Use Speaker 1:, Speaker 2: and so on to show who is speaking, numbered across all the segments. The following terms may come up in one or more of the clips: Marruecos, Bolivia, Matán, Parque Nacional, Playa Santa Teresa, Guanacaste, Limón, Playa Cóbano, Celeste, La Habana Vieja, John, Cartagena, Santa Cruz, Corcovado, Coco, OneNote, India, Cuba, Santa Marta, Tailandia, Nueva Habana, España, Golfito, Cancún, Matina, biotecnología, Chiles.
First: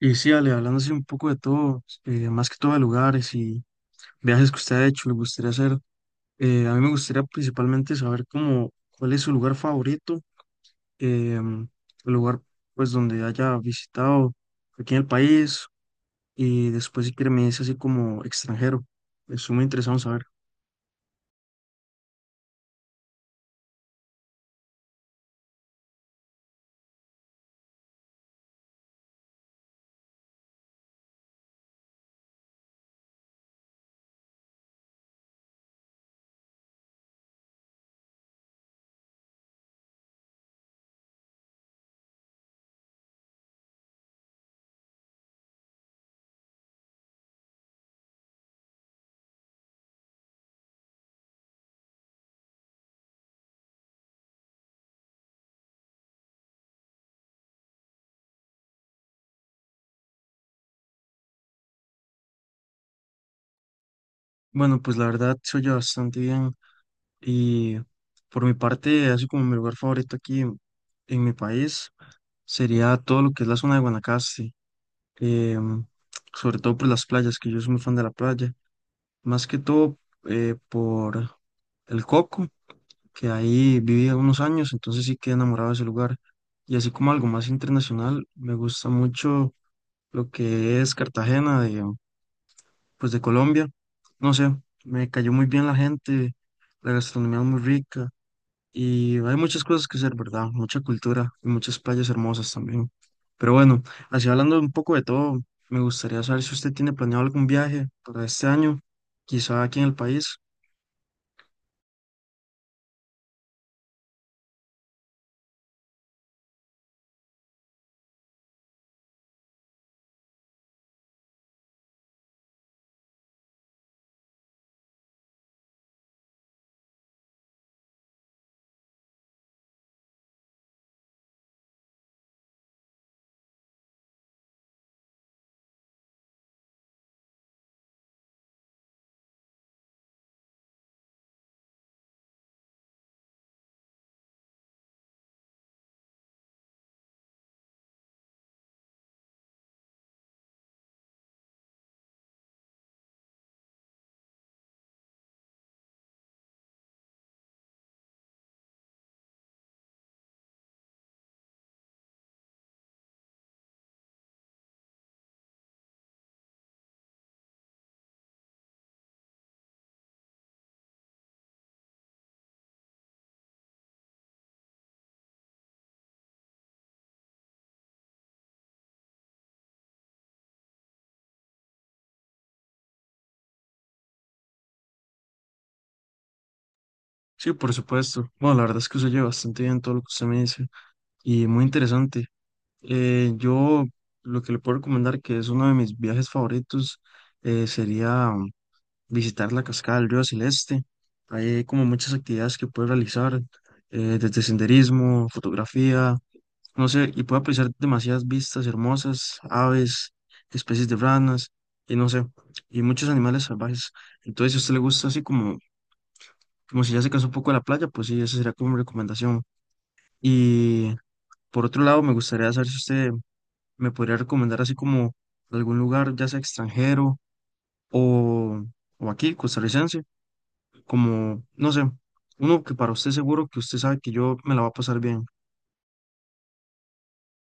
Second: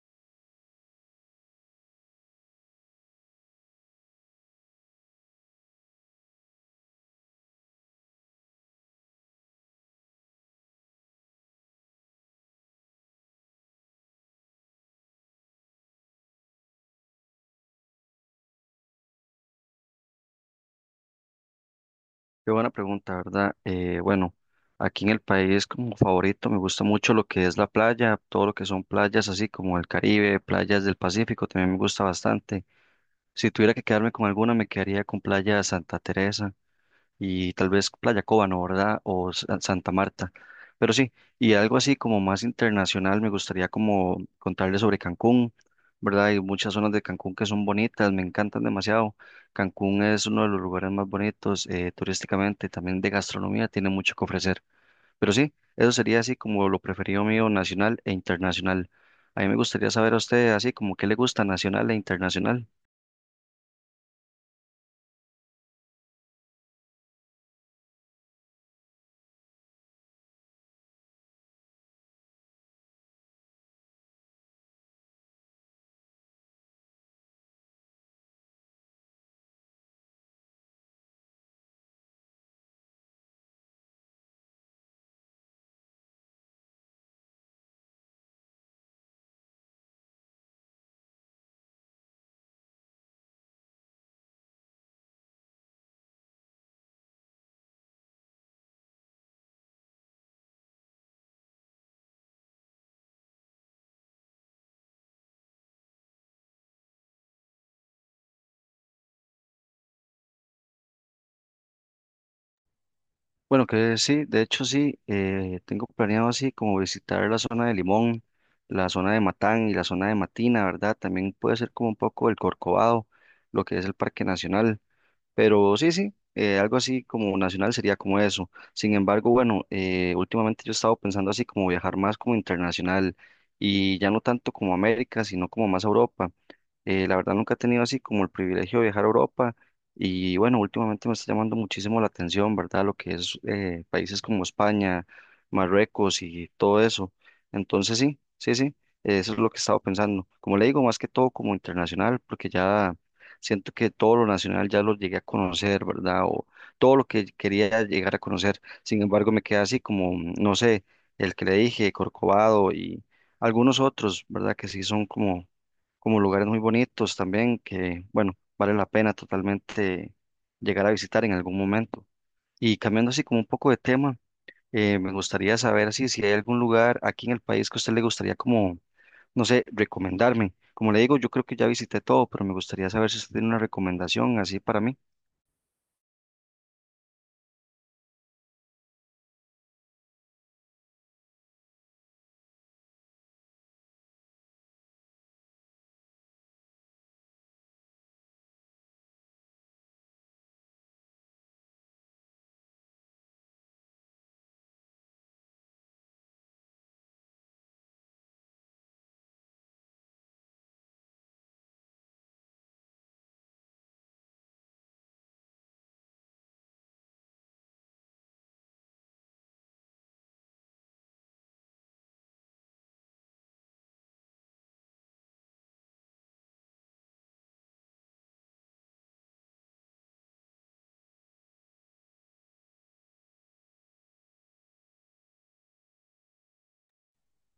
Speaker 1: Y sí, Ale, hablando así un poco de todo, más que todo de lugares y viajes que usted ha hecho, le gustaría hacer, a mí me gustaría principalmente saber cómo, cuál es su lugar favorito, em, el lugar pues donde haya visitado aquí en el país y después si quiere me dice así como extranjero, estoy muy interesado en saber.
Speaker 2: Qué buena pregunta, ¿verdad? Bueno, aquí en el país como favorito me gusta mucho lo que es la playa, todo lo que son playas así como el Caribe, playas del Pacífico, también me gusta bastante. Si tuviera que quedarme con alguna, me quedaría con Playa Santa Teresa y tal vez Playa Cóbano, ¿verdad? O Santa Marta. Pero sí, y algo así como más internacional, me gustaría como contarles sobre Cancún, ¿verdad? Hay muchas zonas de Cancún que son bonitas, me encantan demasiado. Cancún es uno de los lugares más bonitos turísticamente, también de gastronomía, tiene mucho que ofrecer. Pero sí, eso sería así como lo preferido mío, nacional e internacional. A mí me gustaría saber a usted así como qué le gusta nacional e internacional.
Speaker 1: Bueno, pues la verdad se oye bastante bien y por mi parte, así como mi lugar favorito aquí en mi país sería todo lo que es la zona de Guanacaste. em, Sobre todo por las playas, que yo soy muy fan de la playa, más que todo por el Coco, que ahí viví unos años, entonces sí quedé enamorado de ese lugar. Y así como algo más internacional, me gusta mucho lo que es Cartagena pues de Colombia. No sé, me cayó muy bien la gente, la gastronomía es muy rica. Y hay muchas cosas que hacer, ¿verdad? Mucha cultura y muchas playas hermosas también. Pero bueno, así hablando un poco de todo, me gustaría saber si usted tiene planeado algún viaje para este año, quizá aquí en el país.
Speaker 2: Bueno, que sí, de hecho sí, tengo planeado así como visitar la zona de Limón, la zona de Matán y la zona de Matina, ¿verdad? También puede ser como un poco el Corcovado, lo que es el Parque Nacional. Pero sí, sí, algo así como nacional sería como eso. Sin embargo, bueno, últimamente yo he estado pensando así como viajar más como internacional y ya no tanto como América, sino como más a Europa. La verdad nunca he tenido así como el privilegio de viajar a Europa y bueno, últimamente me está llamando muchísimo la atención, ¿verdad? Lo que es países como España, Marruecos y todo eso. Entonces sí, sí, sí, eso es lo que he estado pensando. Como le digo, más que todo como internacional, porque ya siento que todo lo nacional ya lo llegué a conocer, ¿verdad? O todo lo que quería llegar a conocer. Sin embargo, me queda así como, no sé, el que le dije, Corcovado y algunos otros, ¿verdad? Que sí son como lugares muy bonitos también, que, bueno, vale la pena totalmente llegar a visitar en algún momento. Y cambiando así como un poco de tema, me gustaría saber así, si hay algún lugar aquí en el país que a usted le gustaría como no sé, recomendarme. Como le digo, yo creo que ya visité todo, pero me gustaría saber si usted tiene una recomendación así para mí.
Speaker 1: Sí, por supuesto. Bueno, la verdad es que se oye bastante bien todo lo que usted me dice y muy interesante. Yo lo que le puedo recomendar, que es uno de mis viajes favoritos, sería visitar la cascada del río Celeste. Hay como muchas actividades que puede realizar, desde senderismo, fotografía. No sé, y puedo apreciar demasiadas vistas hermosas, aves, especies de ranas, y no sé, y muchos animales salvajes. Entonces, si a usted le gusta así como, como si ya se cansó un poco de la playa, pues sí, esa sería como mi recomendación. Y por otro lado, me gustaría saber si usted me podría recomendar así como algún lugar, ya sea extranjero o, o aquí, costarricense, como, no sé, uno que para usted seguro que usted sabe que yo me la va a pasar bien.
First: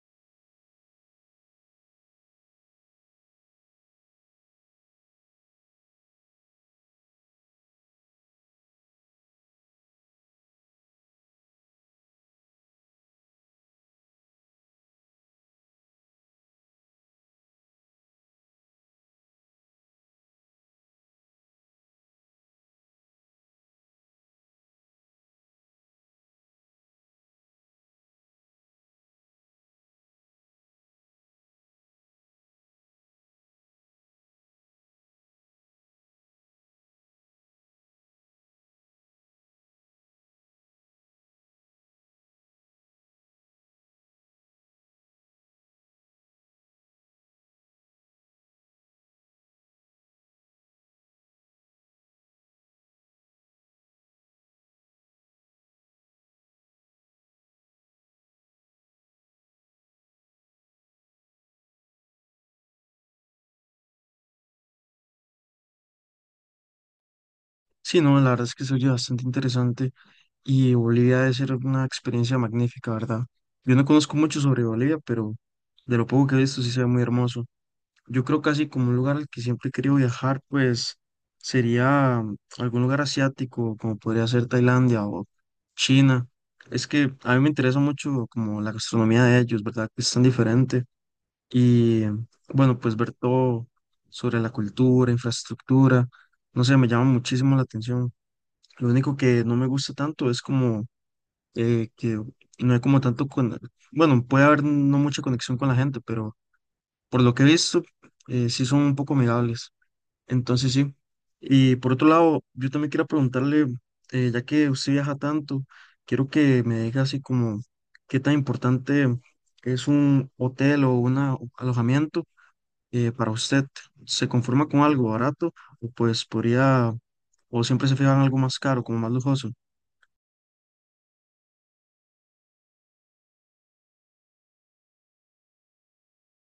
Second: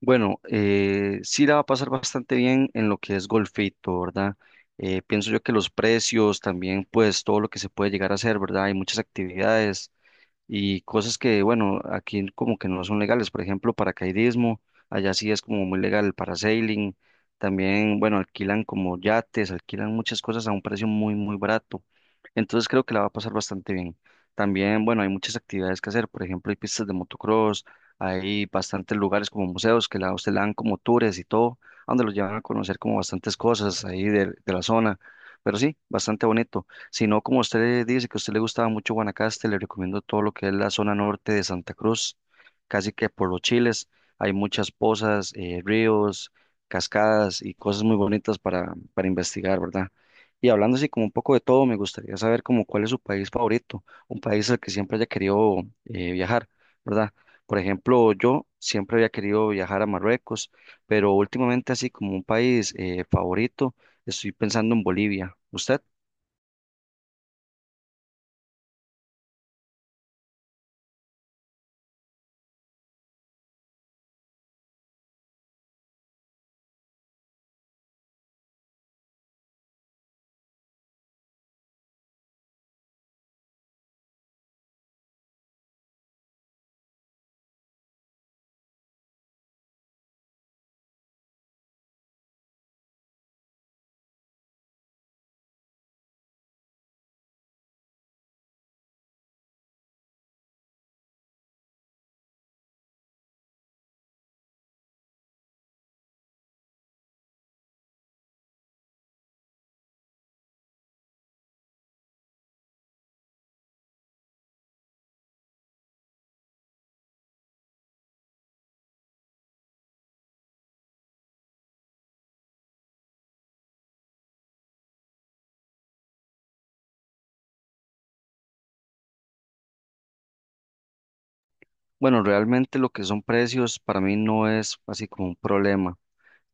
Speaker 2: Bueno, sí la va a pasar bastante bien en lo que es Golfito, ¿verdad? Pienso yo que los precios, también pues todo lo que se puede llegar a hacer, ¿verdad? Hay muchas actividades, y cosas que, bueno, aquí como que no son legales, por ejemplo, paracaidismo, allá sí es como muy legal el parasailing, también, bueno, alquilan como yates, alquilan muchas cosas a un precio muy, muy barato, entonces creo que la va a pasar bastante bien. También, bueno, hay muchas actividades que hacer, por ejemplo, hay pistas de motocross, hay bastantes lugares como museos que a usted le dan como tours y todo, a donde los llevan a conocer como bastantes cosas ahí de la zona, pero sí, bastante bonito. Si no, como usted dice que a usted le gustaba mucho Guanacaste, le recomiendo todo lo que es la zona norte de Santa Cruz, casi que por los Chiles. Hay muchas pozas, ríos, cascadas y cosas muy bonitas para investigar, ¿verdad? Y hablando así como un poco de todo, me gustaría saber como cuál es su país favorito, un país al que siempre haya querido viajar, ¿verdad? Por ejemplo, yo siempre había querido viajar a Marruecos, pero últimamente así como un país favorito, estoy pensando en Bolivia. ¿Usted?
Speaker 1: Sí, no, la verdad es que se oye bastante interesante y Bolivia debe ser una experiencia magnífica, ¿verdad? Yo no conozco mucho sobre Bolivia, pero de lo poco que he visto sí se ve muy hermoso. Yo creo casi como un lugar al que siempre he querido viajar, pues sería algún lugar asiático, como podría ser Tailandia o China. Es que a mí me interesa mucho como la gastronomía de ellos, ¿verdad? Que es tan diferente. Y bueno, pues ver todo sobre la cultura, infraestructura, no sé, me llama muchísimo la atención. Lo único que no me gusta tanto es como que no hay como tanto Bueno, puede haber no mucha conexión con la gente, pero por lo que he visto, sí son un poco amigables. Entonces sí. Y por otro lado, yo también quiero preguntarle, ya que usted viaja tanto, quiero que me diga así como qué tan importante es un hotel o un alojamiento para usted. ¿Se conforma con algo barato o pues podría, o siempre se fija en algo más caro, como más lujoso?
Speaker 2: Bueno, realmente lo que son precios para mí no es así como un problema.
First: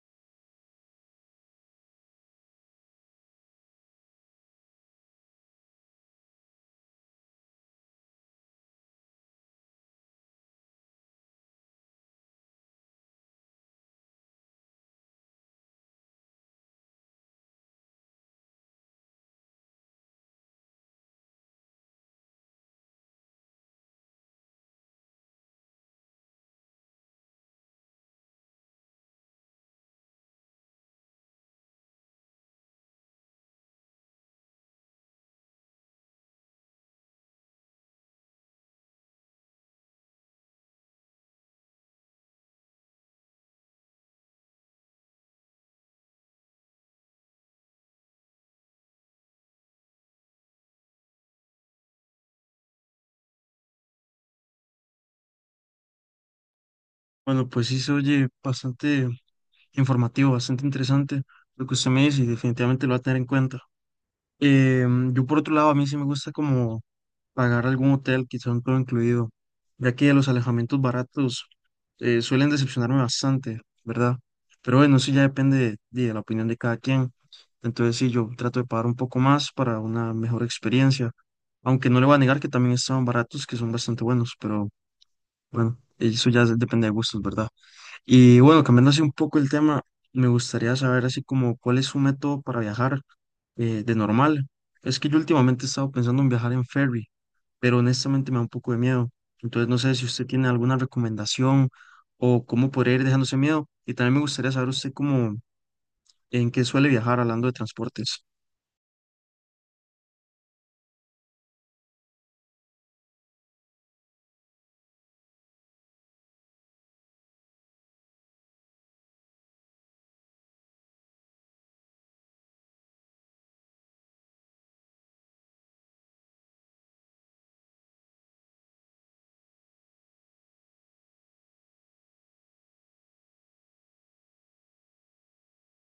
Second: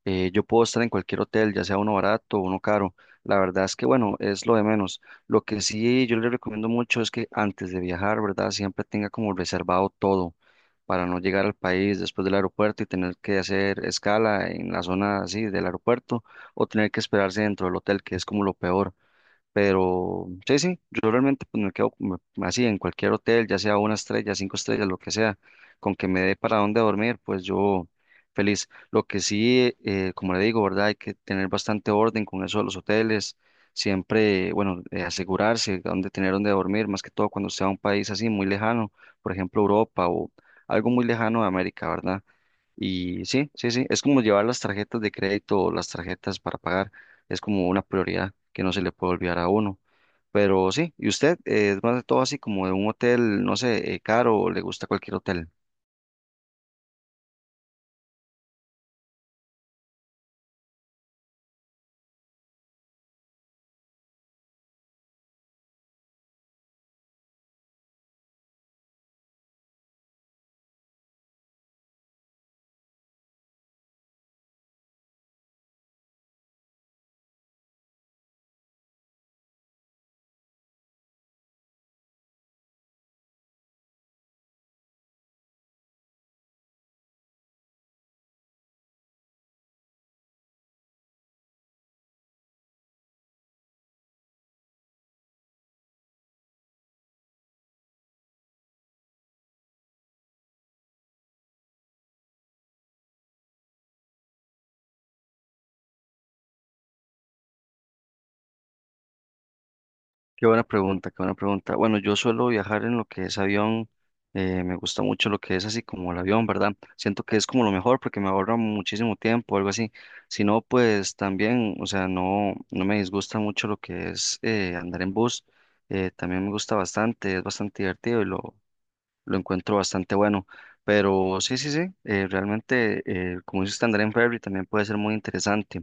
Speaker 2: Yo puedo estar en cualquier hotel, ya sea uno barato o uno caro. La verdad es que, bueno, es lo de menos. Lo que sí yo le recomiendo mucho es que antes de viajar, ¿verdad? Siempre tenga como reservado todo para no llegar al país después del aeropuerto y tener que hacer escala en la zona así del aeropuerto o tener que esperarse dentro del hotel, que es como lo peor. Pero sí, sí, yo realmente pues me quedo como así en cualquier hotel, ya sea una estrella, cinco estrellas, lo que sea, con que me dé para dónde dormir, pues yo feliz. Lo que sí, como le digo, ¿verdad? Hay que tener bastante orden con eso de los hoteles, siempre, bueno, asegurarse dónde tener dónde dormir, más que todo cuando sea un país así muy lejano, por ejemplo Europa o algo muy lejano de América, ¿verdad? Y sí, sí, sí, es como llevar las tarjetas de crédito o las tarjetas para pagar, es como una prioridad que no se le puede olvidar a uno. Pero sí, ¿y usted es más de todo así como de un hotel, no sé, caro o le gusta cualquier hotel?
Speaker 1: Bueno, pues sí se oye bastante informativo, bastante interesante lo que usted me dice y definitivamente lo va a tener en cuenta. Yo por otro lado, a mí sí me gusta como pagar algún hotel, quizá un todo incluido, ya que los alojamientos baratos suelen decepcionarme bastante, ¿verdad? Pero bueno, eso ya depende de la opinión de cada quien. Entonces sí, yo trato de pagar un poco más para una mejor experiencia, aunque no le voy a negar que también están baratos, que son bastante buenos, pero bueno, eso ya depende de gustos, ¿verdad? Y bueno, cambiando así un poco el tema, me gustaría saber así como cuál es su método para viajar de normal. Es que yo últimamente he estado pensando en viajar en ferry, pero honestamente me da un poco de miedo. Entonces no sé si usted tiene alguna recomendación o cómo podría ir dejándose miedo. Y también me gustaría saber usted cómo, en qué suele viajar hablando de transportes.
Speaker 2: Qué buena pregunta, qué buena pregunta. Bueno, yo suelo viajar en lo que es avión, me gusta mucho lo que es así como el avión, ¿verdad? Siento que es como lo mejor porque me ahorra muchísimo tiempo, algo así. Si no, pues también, o sea, no, no me disgusta mucho lo que es andar en bus, también me gusta bastante, es bastante divertido y lo encuentro bastante bueno. Pero sí, sí, sí, realmente, como dice Standard Ferry, también puede ser muy interesante.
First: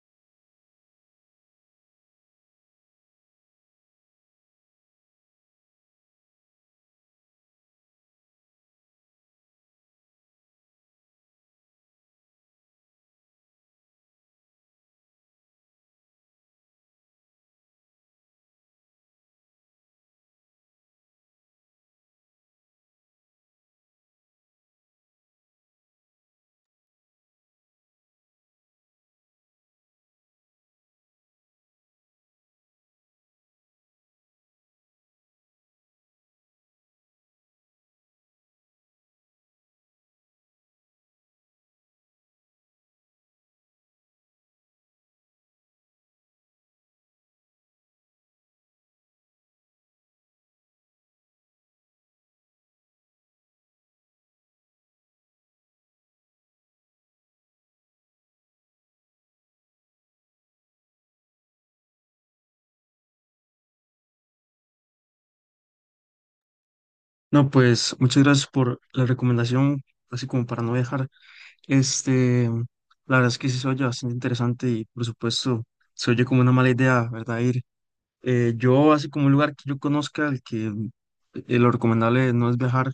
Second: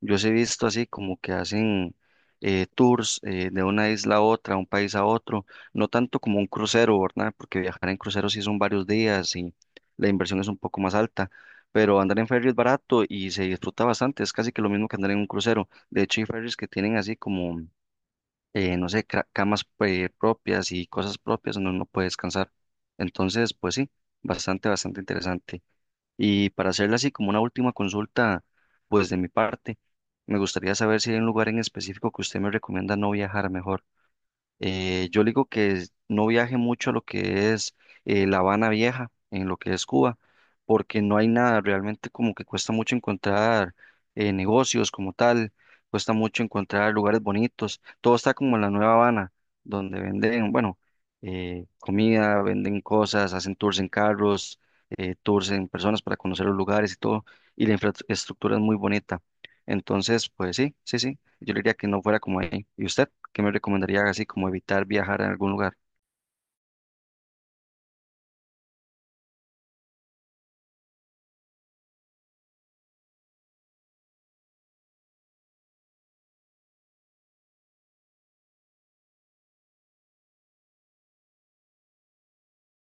Speaker 2: Yo sí he visto así como que hacen tours de una isla a otra, un país a otro, no tanto como un crucero, ¿verdad? Porque viajar en crucero sí son varios días y la inversión es un poco más alta, pero andar en ferry es barato y se disfruta bastante, es casi que lo mismo que andar en un crucero. De hecho, hay ferries que tienen así como no sé, camas propias y cosas propias uno no puede descansar. Entonces, pues sí, bastante, bastante interesante. Y para hacerle así como una última consulta, pues de mi parte, me gustaría saber si hay un lugar en específico que usted me recomienda no viajar mejor. Yo le digo que no viaje mucho a lo que es La Habana Vieja, en lo que es Cuba, porque no hay nada, realmente como que cuesta mucho encontrar negocios como tal, cuesta mucho encontrar lugares bonitos, todo está como en la Nueva Habana, donde venden, bueno, comida, venden cosas, hacen tours en carros, tours en personas para conocer los lugares y todo, y la infraestructura es muy bonita. Entonces, pues sí, sí, sí, yo le diría que no fuera como ahí. ¿Y usted? ¿Qué me recomendaría así como evitar viajar a algún lugar?
Speaker 1: No, pues muchas gracias por la recomendación, así como para no viajar. Este, la verdad es que sí se oye bastante interesante y por supuesto se oye como una mala idea, ¿verdad? Ir. Yo, así como un lugar que yo conozca, el que lo recomendable no es viajar,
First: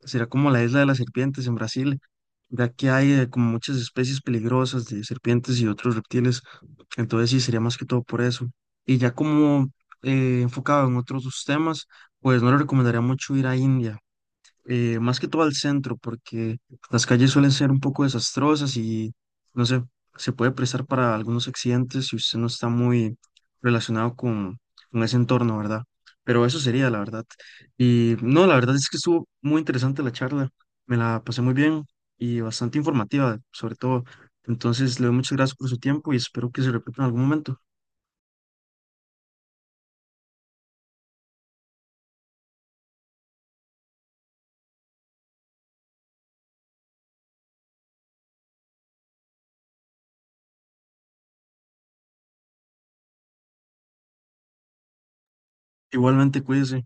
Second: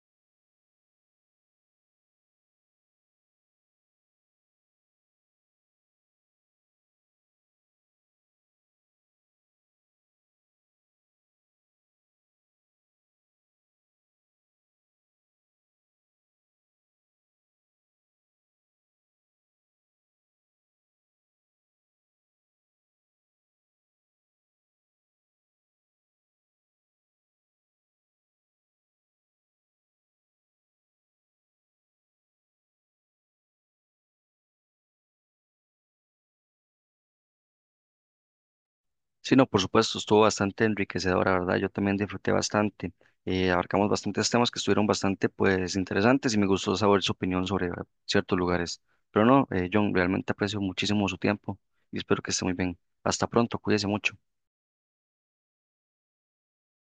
Speaker 1: será como la isla de las serpientes en Brasil, ya que hay como muchas especies peligrosas de serpientes y otros reptiles, entonces sí, sería más que todo por eso. Y ya como enfocado en otros temas, pues no le recomendaría mucho ir a India más que todo al centro, porque las calles suelen ser un poco desastrosas y no sé, se puede prestar para algunos accidentes si usted no está muy relacionado con ese entorno, ¿verdad? Pero eso sería, la verdad. Y no, la verdad es que estuvo muy interesante la charla, me la pasé muy bien y bastante informativa, sobre todo. Entonces, le doy muchas gracias por su tiempo y espero que se repita en algún momento.
Speaker 2: Sí, no, por supuesto, estuvo bastante enriquecedora, ¿verdad? Yo también disfruté bastante. Abarcamos bastantes temas que estuvieron bastante, pues, interesantes y me gustó saber su opinión sobre ciertos lugares. Pero no, John, realmente aprecio muchísimo su tiempo y espero que esté muy bien. Hasta pronto, cuídese mucho.
Speaker 1: Igualmente, cuídese.